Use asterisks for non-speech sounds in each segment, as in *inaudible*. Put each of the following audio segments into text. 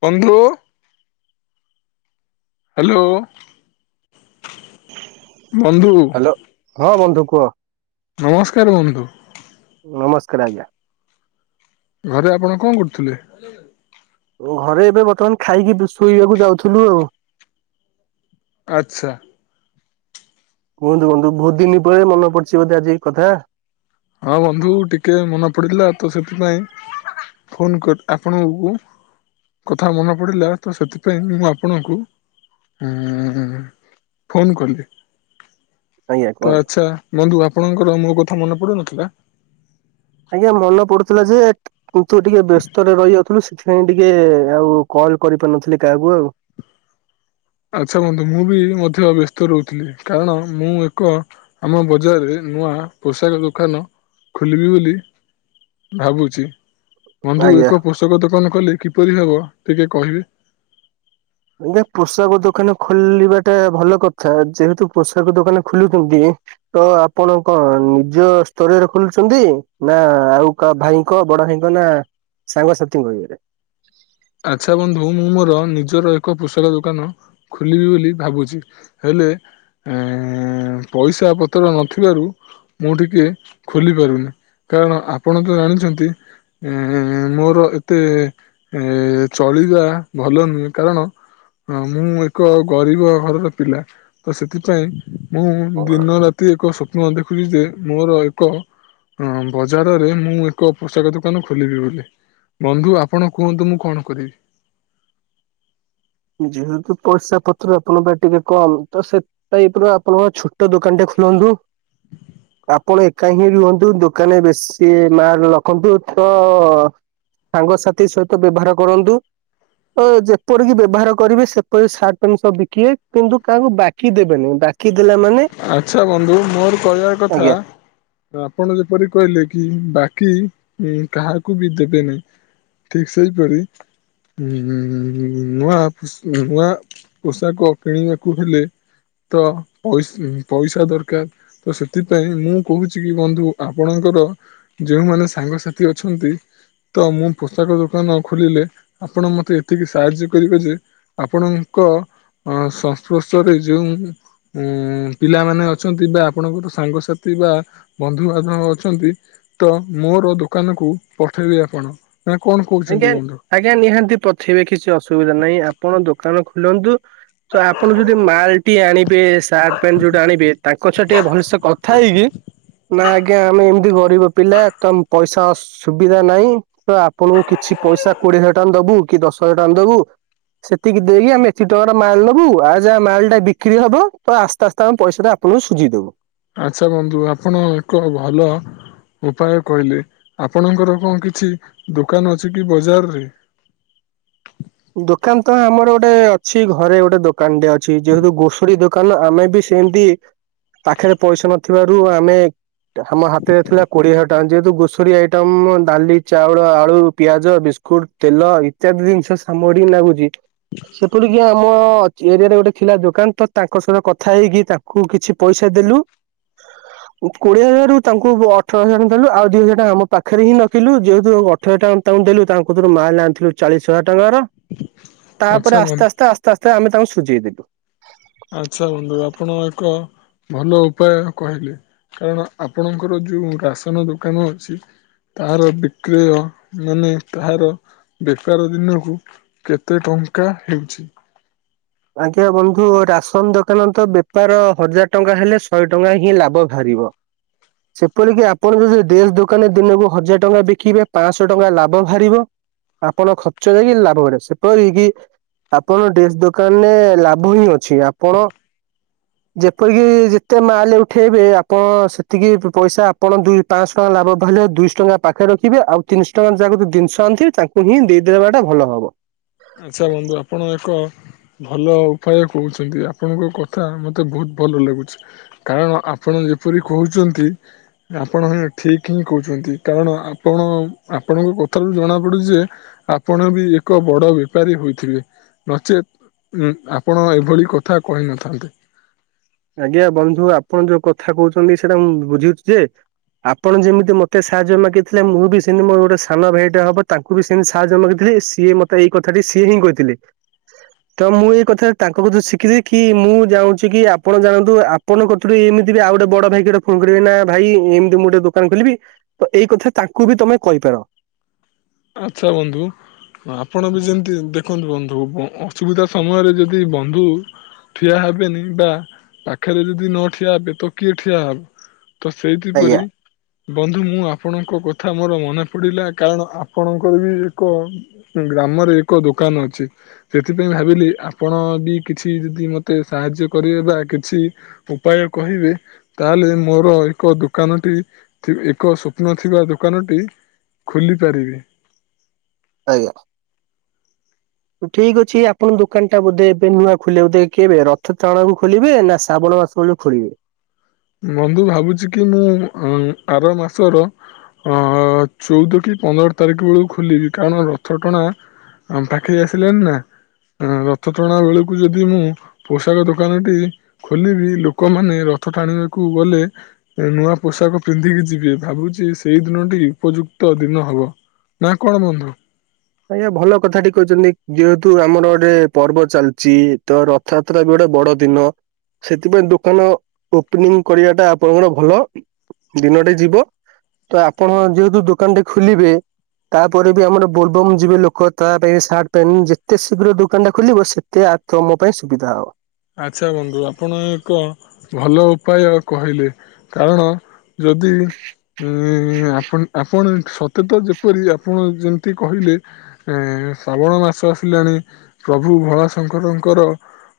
ବନ୍ଧୁ ହ୍ୟାଲୋ ବନ୍ଧୁ ହ୍ୟାଲୋ ହଁ ବନ୍ଧୁ କୁହ ନମସ୍କାର ବନ୍ଧୁ ନମସ୍କାର ଆଜ୍ଞା। ଘରେ ଆପଣ କଣ କରୁଥିଲେ? ଘରେ ଏବେ ବର୍ତ୍ତମାନ ଖାଇକି ଶୋଇବାକୁ ଯାଉଥିଲୁ ଆଉ। ଆଚ୍ଛା। କୁହନ୍ତୁ ବନ୍ଧୁ ବହୁତ ଦିନ ପରେ ମନ ପଡିଛି ବୋଧେ ଆଜି କଥା। ହଁ ବନ୍ଧୁ ଟିକେ ମନେ ପଡିଥିଲା ତ ସେଥିପାଇଁ ଫୋନ କରି ଆପଣକୁ କଥା ମନେ ପଡ଼ିଲା ତ ସେଥିପାଇଁ ମୁଁ ଆପଣଙ୍କୁ ହଁ ଫୋନ କଲି। ଆଜ୍ଞା ତ କୁହନ୍ତୁ। ଆଚ୍ଛା ବନ୍ଧୁ ଆପଣଙ୍କର ମୋ କଥା ମନେ ପଡୁନଥିଲା? ଆଜ୍ଞା ମନେ ପଡୁଥିଲା ଯେ କି ତୁ ଟିକେ ବ୍ୟସ୍ତରେ ରହି ଯାଉଥିଲୁ ସେଥିପାଇଁ ଟିକେ ଆଉ କଣ କଲ କରିପାରୁନଥିଲି କାହାକୁ ଆଉ। *inaudible* ଆଚ୍ଛା ବନ୍ଧୁ ମୁଁ ବି ମଧ୍ୟ ବ୍ୟସ୍ତ ରହୁଥିଲି କାରଣ ମୁଁ ଏକ ଆମ ବଜାରରେ ନୂଆ ପୋଷାକ ଦୋକାନ ଖୋଲିବି ବୋଲି ଭାବୁଛି। ବନ୍ଧୁ ଆଜ୍ଞା। ଏକ ପୋଷକ ଦୋକାନ କଲ କିପରି ହବ ଟିକେ କହିବେ? ଆଜ୍ଞା ପୋଷାକ ଦୋକାନ ଖୋଲିବା ଟା ଭଲ କଥା ଯେହେତୁ ପୋଷାକ ଦୋକାନ ଖୋଲୁଛନ୍ତି। ତ ଆପଣ କଣ ନିଜ ସ୍ତରରେ ଖୋଲୁଛନ୍ତି ନା ଆଉ କାହା ଭାଇଙ୍କ ବଡ ଭାଇଙ୍କ ନା ସାଙ୍ଗସାଥିଙ୍କ ଇଏରେ? ଆଚ୍ଛା ବନ୍ଧୁ ମୁଁ ମୋର ନିଜର ଏକ ପୋଷାକ ଦୋକାନ ଖୋଲିବି ବୋଲି ଭାବୁଛି। ହେଲେ ଏ ପଇସା ପତ୍ର ନଥିବାରୁ ମୁଁ ଟିକେ ଖୋଲି ପାରୁନି। କାରଣ ଆପଣ ତ ଜାଣିଛନ୍ତି ଏ ମୋର ଏତେ ଏ ଚଳିବା ଭଲ ନୁହେଁ କାରଣ ହଁ ମୁଁ ଏକ ଗରିବ ଘରର ପିଲା ତ ସେଥିପାଇଁ ମୁଁ ଦିନ ରାତି ଏକ ସ୍ୱପ୍ନ ଦେଖୁଛି ଯେ ମୋର ଏକ ହଁ ବଜାରରେ ମୁଁ ଏକ ପୋଷାକ ଦୋକାନ ଖୋଲିବି ବୋଲି ବନ୍ଧୁ ଆପଣ କୁହନ୍ତୁ ମୁଁ କଣ କରିବି? ଯେହେତୁ ପଇସା ପତ୍ର ଆପଣଙ୍କ ଟିକେ କମ୍ ତ ସେ ଟାଇପର ଆପଣଙ୍କ ଛୋଟ ଦୋକାନ ଟେ ବନ୍ଧୁ। ଆପଣ ଏକା ହିଁ ରୁହନ୍ତୁ ଦୋକାନରେ ବେଶୀ ମାଲ ରଖନ୍ତୁ ତ ସାଙ୍ଗସାଥି ସହିତ ବ୍ୟବହାର କରନ୍ତୁ ଯେପରିକି ବ୍ୟବହାର କରିବେ ସେପରି ସାର୍ଟ ପନ୍ ସବ ବିକିବେ କିନ୍ତୁ କାହାକୁ ବାକି ଦେବେନି ବାକି ଦେଲା ମାନେ ଆଚ୍ଛା ବନ୍ଧୁ ମୋର କହିବାର କଥା ଆଜ୍ଞା ଆପଣ ଯେପରି କହିଲେ କି ବା କି ଉ କାହାକୁ ବି ଦେବେନି ଠିକ ସେହିପରି ହଁ ନୂଆ ନୂଆ ପୋଷାକ କିଣିବାକୁ ହେଲେ ତ ପଇସା ପଇସା ଦରକାର ତ ସେଥିପାଇଁ ମୁଁ କହୁଛି କି ବନ୍ଧୁ ଆପଣଙ୍କର ଯେଉଁମାନେ ମାନେ ସାଙ୍ଗସାଥି ଅଛନ୍ତି ତ ମୁଁ ପୋଷାକ ଦୋକାନ ଖୋଲିଲେ ଆପଣ ମୋତେ ଏତିକି ସାହାଯ୍ୟ କରିବେ ଯେ ଆପଣ ଙ୍କ ସଂସ୍ପୃଶରେ ଯେଉଁ ପିଲାମାନେ ଅଛନ୍ତି ବା ଆପଣଙ୍କର ସାଙ୍ଗସାଥି ବା ବନ୍ଧୁବାନ୍ଧବ ଅଛନ୍ତି ତ ମୁଁ ମୋର ଦୋକାନକୁ ପଠେଇବେ ଆପଣ? ନା କଣ କହୁଛନ୍ତି ଆଜ୍ଞା ବନ୍ଧୁ? ଆଜ୍ଞା ନିହାତି ପଠେଇବେ କିଛି ଅସୁବିଧା ନାହିଁ ଆପଣ ଦୋକାନ ଖୋଲନ୍ତୁ ତ ଆପଣ ଯଦି ମାଲ ଟି ଆଣିବେ ସାର୍ଟ ପ୍ୟାଣ୍ଟ ଯୋଉଟା ଆଣିବେ ତାଙ୍କ ସ ଟିକେ ଭଲସେ କଥା ହେଇ ନା ଆଜ୍ଞା ଆମେ ଏମ ତି ଗରିବ ପିଲା ତ ପଇସା ସୁବିଧା ନାହିଁ ତ ଆପଣଙ୍କୁ କିଛି ପଇସା କୋଡିଏ ହଜାର ଟଙ୍କା ଦବୁ କି ଦଶ ହଜାର ଟଙ୍କା ଦବୁ ସେତିକି ଦେଇକି ଆମେ ଏତିି ଟଙ୍କା ଟା ମାଲ ନେବୁ ଆଉ ଯାହା ମାଲ ଟା ବିକ୍ରି ହବ ତ ଆସ୍ତେ ଆସ୍ତେ ଆମ ପଇସାଟା ଆପଣଙ୍କୁ ସୁଝିଦବୁ। ଆଚ୍ଛା ବନ୍ଧୁ ଆପଣ ଏକ ଭଲ ଉପାୟ କହିଲେ ଆପଣଙ୍କର କଣ କିଛି ଦୋକାନ ଅଛି କି ବଜାରରେ ହ ଦୋକାନ ତ ଆମର ଗୋଟେ ଅଛି ଘରେ ଗୋଟେ ଦୋକାନଟେ ଅଛି ଯେହେତୁ ଗୋସରୀ ଦୋକାନ ଆମର ବି ସେମିତି ପାଖରେ ପଇସା ନଥିବାରୁ ଆମେ ଆମ ହାତରେ ଥିଲା କୋଡିଏ ହଜାର ଟଙ୍କା ଯେହେତୁ ଗୋସରୀ ଆଇଟମ ଡାଲି ଚାଉଳ ଆଳୁ ପିଆଜ ବି ବିସ୍କୁଟ ତେଲ ଇତ୍ୟାଦି ଜିନିଷ ସାମଡି ଲାଗୁଛି ସେପଟିକି ଆମ ଏରିଆରେ ଗୋଟିଏ ଥିଲା ଦୋକାନ ତ ତାଙ୍କ ସହିତ କଥା ହେଇକି ତାଙ୍କୁ କିଛି ପଇସା ଦେଲୁ କୋଡିଏ ହଜାରରୁ ତାଙ୍କୁ ଅଠର ହଜାର ଟ ଦେଲୁ ଆଉ ଦି ହଜାର ଟା ଆମ ପାଖରେ ହିଁ ରଖିଲୁ ଯେହେତୁ ଅଠ ହଜାର ଟା ତା ଦେଲୁ ତାଙ୍କରୁ ମାଲ ଆଣିଥିଲୁ ଚାଳିଶ ହଜାର ଟଙ୍କାର ଆଚ୍ଛା ତାପରେ ବନ୍ଧୁ ଆସ୍ତେ ଆସ୍ତେ ଆସ୍ତେ ଆସ୍ତେ ଆମେ ତାଙ୍କୁ ସୁଝେଇ ଦେଲୁ। ଆଚ୍ଛା ବନ୍ଧୁ ଆପଣ ଏକ ଭଲ ଉପାୟ କହିଲେ କାରଣ ଆପଣଙ୍କର ଯୋଉ ରାସନ ଦୋକାନ ଅଛି ତାହାର ବିକ୍ରୟ ମାନେ ତାହାର ବେପାର ଦିନକୁ କେତେ ଟଙ୍କା ଟଙ୍କା ଆଣିଛି। ଆଜ୍ଞା ବନ୍ଧୁ ରାସନ ଦୋକାନ ତ ବେପାର ହଜାର ଟଙ୍କା ହେଲେ ଶହେ ଟଙ୍କା ହିଁ ଲାଭ ଭାରି ଥିବ ସେପରିକି ଆପଣ ଯଦି ଦେଶ ଦୋକାନ ଦିନକୁ ହଜାର ଟଙ୍କା ବିକିବେ ପାଞ୍ଚଶହ ଟଙ୍କା ଲାଭ ବାହାରିବ ଆପଣ ଖର୍ଚ୍ଚରେ କି ଲାଭ କ ସେପରି କି ଆପଣ ଡେସ ଦୋକାନେ ଲାଭ ହିଁ ଅଛି ଆପଣ ଯେପରିକି ଯେତେ ମାଲ ଉଠେଇବେ ଆପଣ ସେତିକି ପଇସା ଆପଣ ଦୁଇ ପାଞ୍ଚ ଟଙ୍କା ଲାଭ ଭା ଦୁଇଶହ ଟଙ୍କା ପାଖରେ ରଖିବେ ଆଉ ତିନିଶହ ଟଙ୍କା ଯାକୁ ଜିନିଷ ଆଣି ଥିବେ ତାଙ୍କୁ ହିଁ ଦେଇଦେବାଟା ଭଲ ହବ। ଆଚ୍ଛା ବନ୍ଧୁ ଆପଣ ଏକ ଭଲ ଉପାୟ କହୁଛନ୍ତି ଆପଣଙ୍କ କଥା ମତେ ବହୁତ ଭଲ ଲାଗୁଛି କାରଣ ଆପଣ ଯେପରି କହୁଛନ୍ତି ଆପଣ ଠିକ ହିଁ କହୁଛନ୍ତି କାରଣ ଆପଣ ଆପ କଥାରୁ ଜଣା ପଡୁ ଯେ ଆପଣ ବି ଏକ ବଡ ବ୍ୟକ୍ତି ପାରୀ ହୋଇଥିବେ ନଚେତ୍ ଆପଣ ଏଭଳି କଥା କହି ନଥାନ୍ତେ ଆଜ୍ଞା ବନ୍ଧୁ ଆପଣ ଯୋଉ କଥା କହୁଛନ୍ତି ସେଇଟା ମୁଁ ବୁଝଛି ଯେ ଆପଣ ଯେମିତି ମତେ ସାହାଯ୍ୟ ମାଗିଥିଲେ ମୁଁ ବି ସେମିତି ମୋର ଗୋଟେ ସାନ ଭାଇଟା ହବ ତାଙ୍କୁ ବି ସେମିତି ସାହାଯ୍ୟ ମାଗିି ସିଏ ମତେ ଏଇ କଥା ସିଏ ହିଁ କହିଥିଲେ। ତ ମୁଁ ଏଇ କଥା ତାଙ୍କ କଥା ଶିଖିଦି କି ମୁଁ ଯାଉଁଛି କି ଆପଣ ଜାଣନ୍ତୁପଣ କଥରୁ ଏମତି ବି ଆଉ ଗୋଟେ ବ ଭାଇ ଗୋଟେ ଫୋନ କରିବେ ନା ଭାଇ ଏମିତି ମୁଁ ଗୋଟେ ଦୋକାନ ଖୋଲିବି। ତ ଏଇ କଥା ତାଙ୍କୁ ବି ତମେ କହିପାର। ଆଚ୍ଛା ବନ୍ଧୁ। ଆପଣ ବି ଯେମିତି ଦେଖନ୍ତୁ ବନ୍ଧୁ ଅସୁବିଧା ସମୟରେ ଯଦି ବନ୍ଧୁ ଠିଆ ହେବେନି ବା ପାଖରେ ଯଦି ନ ଠିଆ ହେବେ ତ କିଏ ଠିଆ ହେବ। ତ ସେଇଥିପରି ଆଜ୍ଞା ବନ୍ଧୁ ମୁଁ ଆପଣଙ୍କ କଥା ମୋର ମନେ ପଡ଼ିଲା କାରଣ ଆପଣଙ୍କର ବି ଏକ ଗ୍ରାମରେ ଏକ ଦୋକାନ ଅଛି ସେଥିପାଇଁ ଭାବିଲି ଆପଣ କିଛି ଯଦି ମତେ ସାହାଯ୍ୟ କରିବେ ବା କିଛି ଉପାୟ କହିବେ ତାହେଲେ ମୋର ଏକ ଦୋକାନଟି ଏକ ସ୍ୱପ୍ନ ଥିବା ଦୋକାନଟି ଖୋଲି ପାରିବି। ଆଜ୍ଞା। ଠିକ ଅଛି ଆପଣଙ୍କ ଦୋକାନ ଟା ବୋଧେ ଏବେ ନୂଆ ଖୋଲ ବୋଧେ କିବେ ରଥ ଟଣାକୁ ଖୋଲିବେ ନା ଶ୍ରାବଣ ଆସ ଖୋଲିବେ। ବନ୍ଧୁ ଭାବୁଛି କି ମୁଁ ଆର ମାସର ଅ ଚଉଦ କି ପନ୍ଦର ତାରିଖ ବେଳକୁ ଖୋଲିବି କାରଣ ରଥ ଟଣା ଆମ ପାଖି ଆସିଲେ ନା ରଥ ଟଣା ବେଳକୁ ଯଦି ମୁଁ ପୋଷାକ ଦୋକାନଟି ଖୋଲିବି ଲୋକମାନେ ରଥ ଟାଣିବେ କୁ ଗଲେ ନୂଆ ପୋଷାକ ପିନ୍ଧିକି ଯିବେ ଭାବୁଛି ସେଇ ଦିନଟି ଉପଯୁକ୍ତ ଦିନ ହବ। ନା କଣ ବନ୍ଧୁ? ଆଜ୍ଞା ଭଲ କଥାଟି କହିଛନ୍ତି ଯେହେତୁ ଆମର ଗୋଟେ ପର୍ବ ଚାଲିଛି ତ ରଥଯାତ୍ରା ବି ଗୋଟେ ବଡ ଦିନ ସେଥିପାଇଁ ଦୋକାନ ଓପନିଂ କରିବାଟା ଆପଣଙ୍କର ଭଲ ଦିନଟି ଯିବ। ତ ଆପଣ ଯେହେତୁ ଦୋକାନଟେ ଖୋଲିବେ ତାପରେ ବି ଆମର ବୋଲ୍ ବମ୍ ଏବଂ ଯିବେ ଲୋକ ତା ପାଇଁ ସାର୍ଟ ପାଇଁ ଯେତେ ଶୀଘ୍ର ଦୋକାନଟା ଖୋଲିବେ ସେତେ ତମ ପାଇଁ ସୁବିଧା ହବ। ଆଛା ବନ୍ଧୁ ଆପଣ ଏକ ଭଲ ଉପାୟ କହିଲେ। କାରଣ ଯଦି ଏ ଆପ ଆପଣ ସତେ ତ ଯେପରି ଆପଣ ଯେମିତି କହିଲେ ଶ୍ରାବଣ ମାସ ଆସିଲାଣି ପ୍ରଭୁ ଭୋଲାଶଙ୍କରଙ୍କର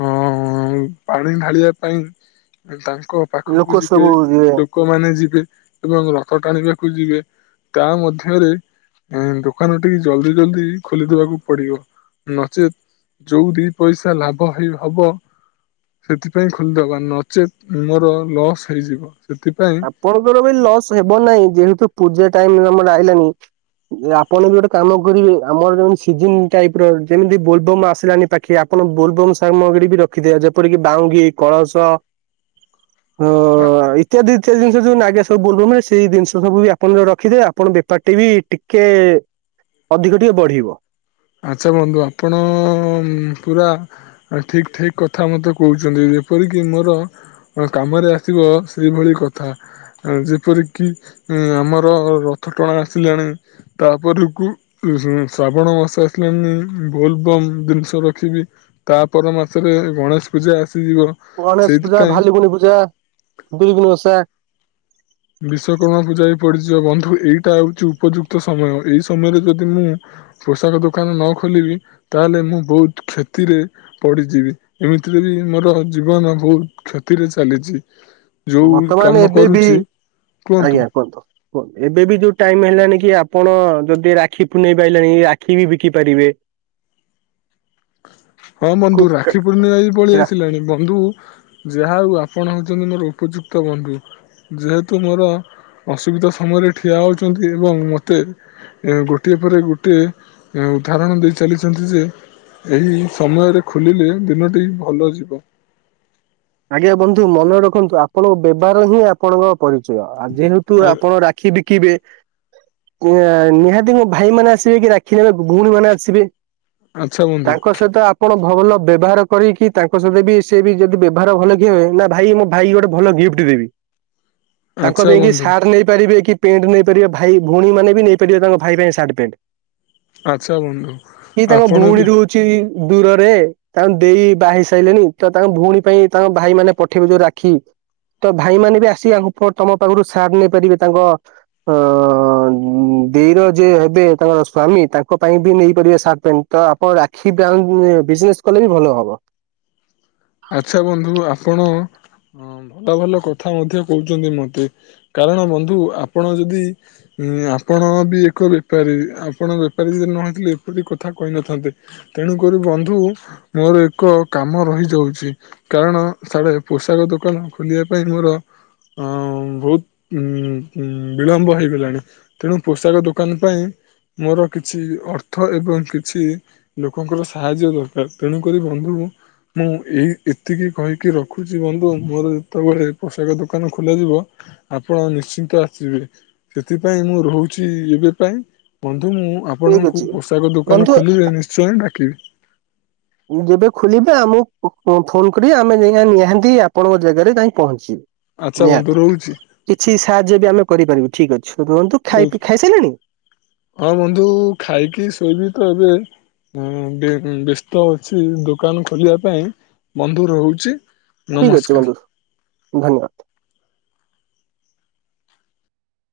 ହଁ ପାଣି ଢାଳିବା ପାଇଁ ତାଙ୍କ ତାଙ୍କ ପାଖକୁ ଲୋକ ଯିବେ ସବୁ ଲୋକମାନେ ଯିବେ। ଏବଂ ରଥ ଟାଣିବାକୁ ଯିବେ ତା ମଧ୍ୟରେ ଏଁ ଦୋକାନ ଟିକେ ଜଲ୍ଦି ଜଲ୍ଦି ଖୋଲିଦେବାକୁ ପଡିବ। ନଚେତ୍ ଯୋଉଁ ଦି ପଇସା ଲାଭ ହେଇ ହବ ସେଥିପାଇଁ ଖୋଲିଦବା ନଚେତ୍ ମୋର ଲସ୍ ହେଇଯିବ। ସେଥିପାଇଁ ଆପଣଙ୍କର ବି ଲସ୍ ହେବ ନାହିଁ ଯେହେତୁ ପୂଜା ଟାଇମ ଆମର ଆଇଲାଣି। ଯେ ଆପଣ ବି ଗୋଟେ କାମ କରିବେ, ଆମର ଯୋଉଁ ସିିଜିନ ଟାଇପର ଯେମିତି ବୋଲବମ ଆସିଲାନି ପାଖେଇ ଆପଣ ବୋଲବମ୍ ସାମଗ୍ରୀ ବି ରଖିଦିଅ ଯେପରିକି ବାହୁଙ୍ଗି, କଳସ *inaudible* ହଁ ଜିନିଷ ଯୋଉଁ ଆଜ୍ଞା ସବୁ ବୋଲବମ୍ ମାନେ ସେଇ ଜିନିଷ ସବୁ ବି ଆପଣ ରଖିଦେବେ ଆପଣ ବେପାରଟି ବି ଟିକେ ଅଧିକ ଟିକେ ବଢିବ। ଆଛା ବନ୍ଧୁ ଆପଣ ପୁରା ଠିକ ଠିକ କଥା ମତେ କହୁଛନ୍ତି। ଯେପରିକି ମୋର କାମରେ ଆସିବ ସେଇଭଳି କଥା। ଯେପରିକି ଆମର ରଥ ଟଣା ଆସିଲାଣି ତାପରକୁ *unintelligible* ଶ୍ରାବଣ ମାସ ବୋଲବମ୍ ଜିନିଷ ରଖିବି। ତାପ ମାସରେ ଗଣେଶ ପୂଜା ଆସ ଗଣେଶ ପୂଜା, ଭାଲୁକୁଣି ପୂଜା, *unintelligible* ଓଷା ବିଶ୍ଵକର୍ମା ପୂଜା ବି ପଡିଯିବ ବନ୍ଧୁ। ଏଇଟା ହଉଛି ଉପଯୁକ୍ତ ସମୟ ଏଇ ସମୟରେ ଯଦି ମୁଁ ପୋଷାକ ଦୋକାନ ନ ଖୋଲିବି ତାହେଲେ ମୁଁ ବହୁତ କ୍ଷତିରେ ପଡିଯିବି। ଏମିତି ଏଇ ମୋର ଜୀବନ ବହୁତ କ୍ଷତିରେ ଚାଲିଛି। ଯୋଉ କାମ ବର୍ତ୍ତମାନ ଏବେବି କରୁଛି ଆଜ୍ଞା କୁହନ୍ତୁ କୁହନ୍ତୁ ଏବେବି ଯୋଉଁ ଟାଇମ ହେଲା କି ଆପଣ ଯଦି ରାକ୍ଷୀ ପୁନେଇ ବି ଆଇଲାଣି। ରାକ୍ଷୀ ବି ବିକି ପାରିବେ। ହଁ କୁ ବନ୍ଧୁ କା ରାକ୍ଷୀ ପୂର୍ଣ୍ଣମା ବି ପଳେଇ ଆସିଲାଣି ବନ୍ଧୁ ଯାହା ହଉ ଆପଣ ହଉଛନ୍ତି ମୋର ଉପଯୁକ୍ତ ବନ୍ଧୁ। ଯେହେତୁ ମୋର ଅସୁବିଧା ସମୟରେ ଠିଆ ହୋଇଚନ୍ତି ଏବଂ ମତେ ଗୋଟିଏ ତାପରେ ଗୋଟିଏ ଉଦାହରଣ ଦେଇ ଚାଲିଛନ୍ତି ଯେ ଏହି ସମୟରେ ଖୋଲିଲେ ଦିନଟି ଭଲ ଯିବ। ଆଜ୍ଞା ବନ୍ଧୁ ମନେ ରଖନ୍ତୁ ଆପଣଙ୍କ ବ୍ୟବହାର ହିଁ ଆପଣଙ୍କ ପରିଚୟ ଆ ଯେହେତୁ ଆ ଆପଣ ରାକ୍ଷୀ ବିକିବେ ନିହାତି ମୋ ଭାଇ ମାନେ ଆସିବେ କି ରାକ୍ଷୀ ନେବେ ଭଉଣୀ ମାନେ ଆସିବେ। ଆଚ୍ଛା ବନ୍ଧୁ ତାଙ୍କ ସହିତ ଆପଣ ଭଲ ବ୍ୟବହାର କରିକି ତାଙ୍କ ସହିତ ବି ସେ ବି ଯଦି ବ୍ୟ ବ୍ୟବହାର ଭଲ ଥିବ। ନା ଭାଇ ମୋ ଭାଇ ଗୋଟେ ଭଲ ଗିଫ୍ଟ ଦେବି। ତାଙ୍କ ଆଚ୍ଛା ପାଇଁ କି ବନ୍ଧୁ ସାର୍ଟ ନେଇ ପାରିବେ କି? ପେଣ୍ଟ ନେଇପାରିବେ ଭାଇ ଭଉଣୀ ମାନେ ବି ନେଇପାରିବେ ତାଙ୍କ ଭାଇ ପାଇଁ ସାର୍ଟ, ପ୍ୟାଣ୍ଟ। ଆଚ୍ଛା ବନ୍ଧୁ ଇ ତାଙ୍କ ଆପଣ ଭଉଣୀ ବି ରହୁଛି। ଦୂରରେ ତାଙ୍କ ଦେଇ ବାହାହେଇ ସାଇଲେଣି ତ ତାଙ୍କ ଭଉଣୀ ପାଇଁ ତାଙ୍କ ଭାଇମାନେ ପଠେଇବେ ଯୋଉଁ ରାକ୍ଷୀ। ତ ଭାଇମାନେ ବି ଆସିକି ତମ ପାଖରୁ ସାର୍ଟ ନେଇପାରିବେ। ତାଙ୍କ ଅ ଦେଇର ଯିଏ ହେବେ, ତାଙ୍କର ସ୍ଵାମୀ ତାଙ୍କ ପାଇଁ ବି ନେଇପାରିବେ ସାର୍ଟ ପ୍ୟାଣ୍ଟ। ତ ଆପଣ ରାକ୍ଷୀ ବ୍ୟା ବିଜନେସ କଲେ ବି ଭଲ ହବ। ଆଚ୍ଛା ବନ୍ଧୁ ଆପଣ ହଁ ଭଲ ଭଲ କଥା ମଧ୍ୟ କହୁଛନ୍ତି ମତେ କାରଣ ବନ୍ଧୁ ଆପଣ ଯଦି ଁ ଆପଣ ବି ଏକ ବେପାରୀ ଆପଣ ବେପାରୀ ଯଦି ନ ହେଇଥିଲେ ଏପରି କଥା କହିନଥାନ୍ତେ। ତେଣୁକ ବନ୍ଧୁ ମୋର ଏକ କାମ ରହିଯାଉଛି। କାରଣ ସାଡେ ପୋଷାକ ଦୋକାନ ଖୋଲିବା ପାଇଁ ମୋର ଅ ବହୁତ ଉ ବିଳମ୍ବ ହେଇଗଲାଣି ତେଣୁ ପୋଷାକ ଦୋକାନ ପାଇଁ ମୋର କିଛି ଅର୍ଥ ଏବଂ କିଛି ଲୋକଙ୍କର ସାହାଯ୍ୟ ଦରକାର ତେଣୁକରି ବନ୍ଧୁ। ମୁଁ। ଏଇ ଏତିକି କହିକି ରଖୁଛି ବନ୍ଧୁ ମୋର ଯେତେବେଳେ ପୋଷାକ ଦୋକାନ ଖୋଲାଯିବ ଆ ଆପଣ ନିଶ୍ଚିନ୍ତ ଆସିବେ ସେଥିପାଇଁ ମୁଁ ରହୁଛି ଏବେ ପାଇଁ ବନ୍ଧୁ ମୁଁ ଠିକ ଆପଣଙ୍କୁ ଅଛି। ପୋଷାକ ଦୋକାନ ବନ୍ଧୁ ଖୋଲିବେ ନିଶ୍ଚୟ ଡାକିବି। ଯେବେ ଖୋଲିବେ ଆମକୁ ଫୋନ କରିବ ଆମେ ଯାଇ ନିହାନ୍ତି ଆପଣଙ୍କ ଜାଗାରେ ଯାଇ ପହଞ୍ଚିବେ। ଆଚ୍ଛା ବନ୍ଧୁ ନିହାତି ରହୁଛି କିଛି ସାହାଯ୍ୟ ବି ଆମେ କରିପାରିବୁ ଠିକ୍ ଅଛି। ରୁହନ୍ତୁ ଖାଇ ହହୁଛି ଖାଇସାରିଲେଣି ହଁ ବନ୍ଧୁ ଖାଇକି ଶୋଇବି ତ ଏବେ। ବ୍ୟସ୍ତ ଅଛି ଦୋକାନ ଖୋଲିବା ପାଇଁ ବନ୍ଧୁ ରହୁଛି। ଆଇ ଗଛି ନମସ୍କାର। ବନ୍ଧୁ ଧନ୍ୟବାଦ।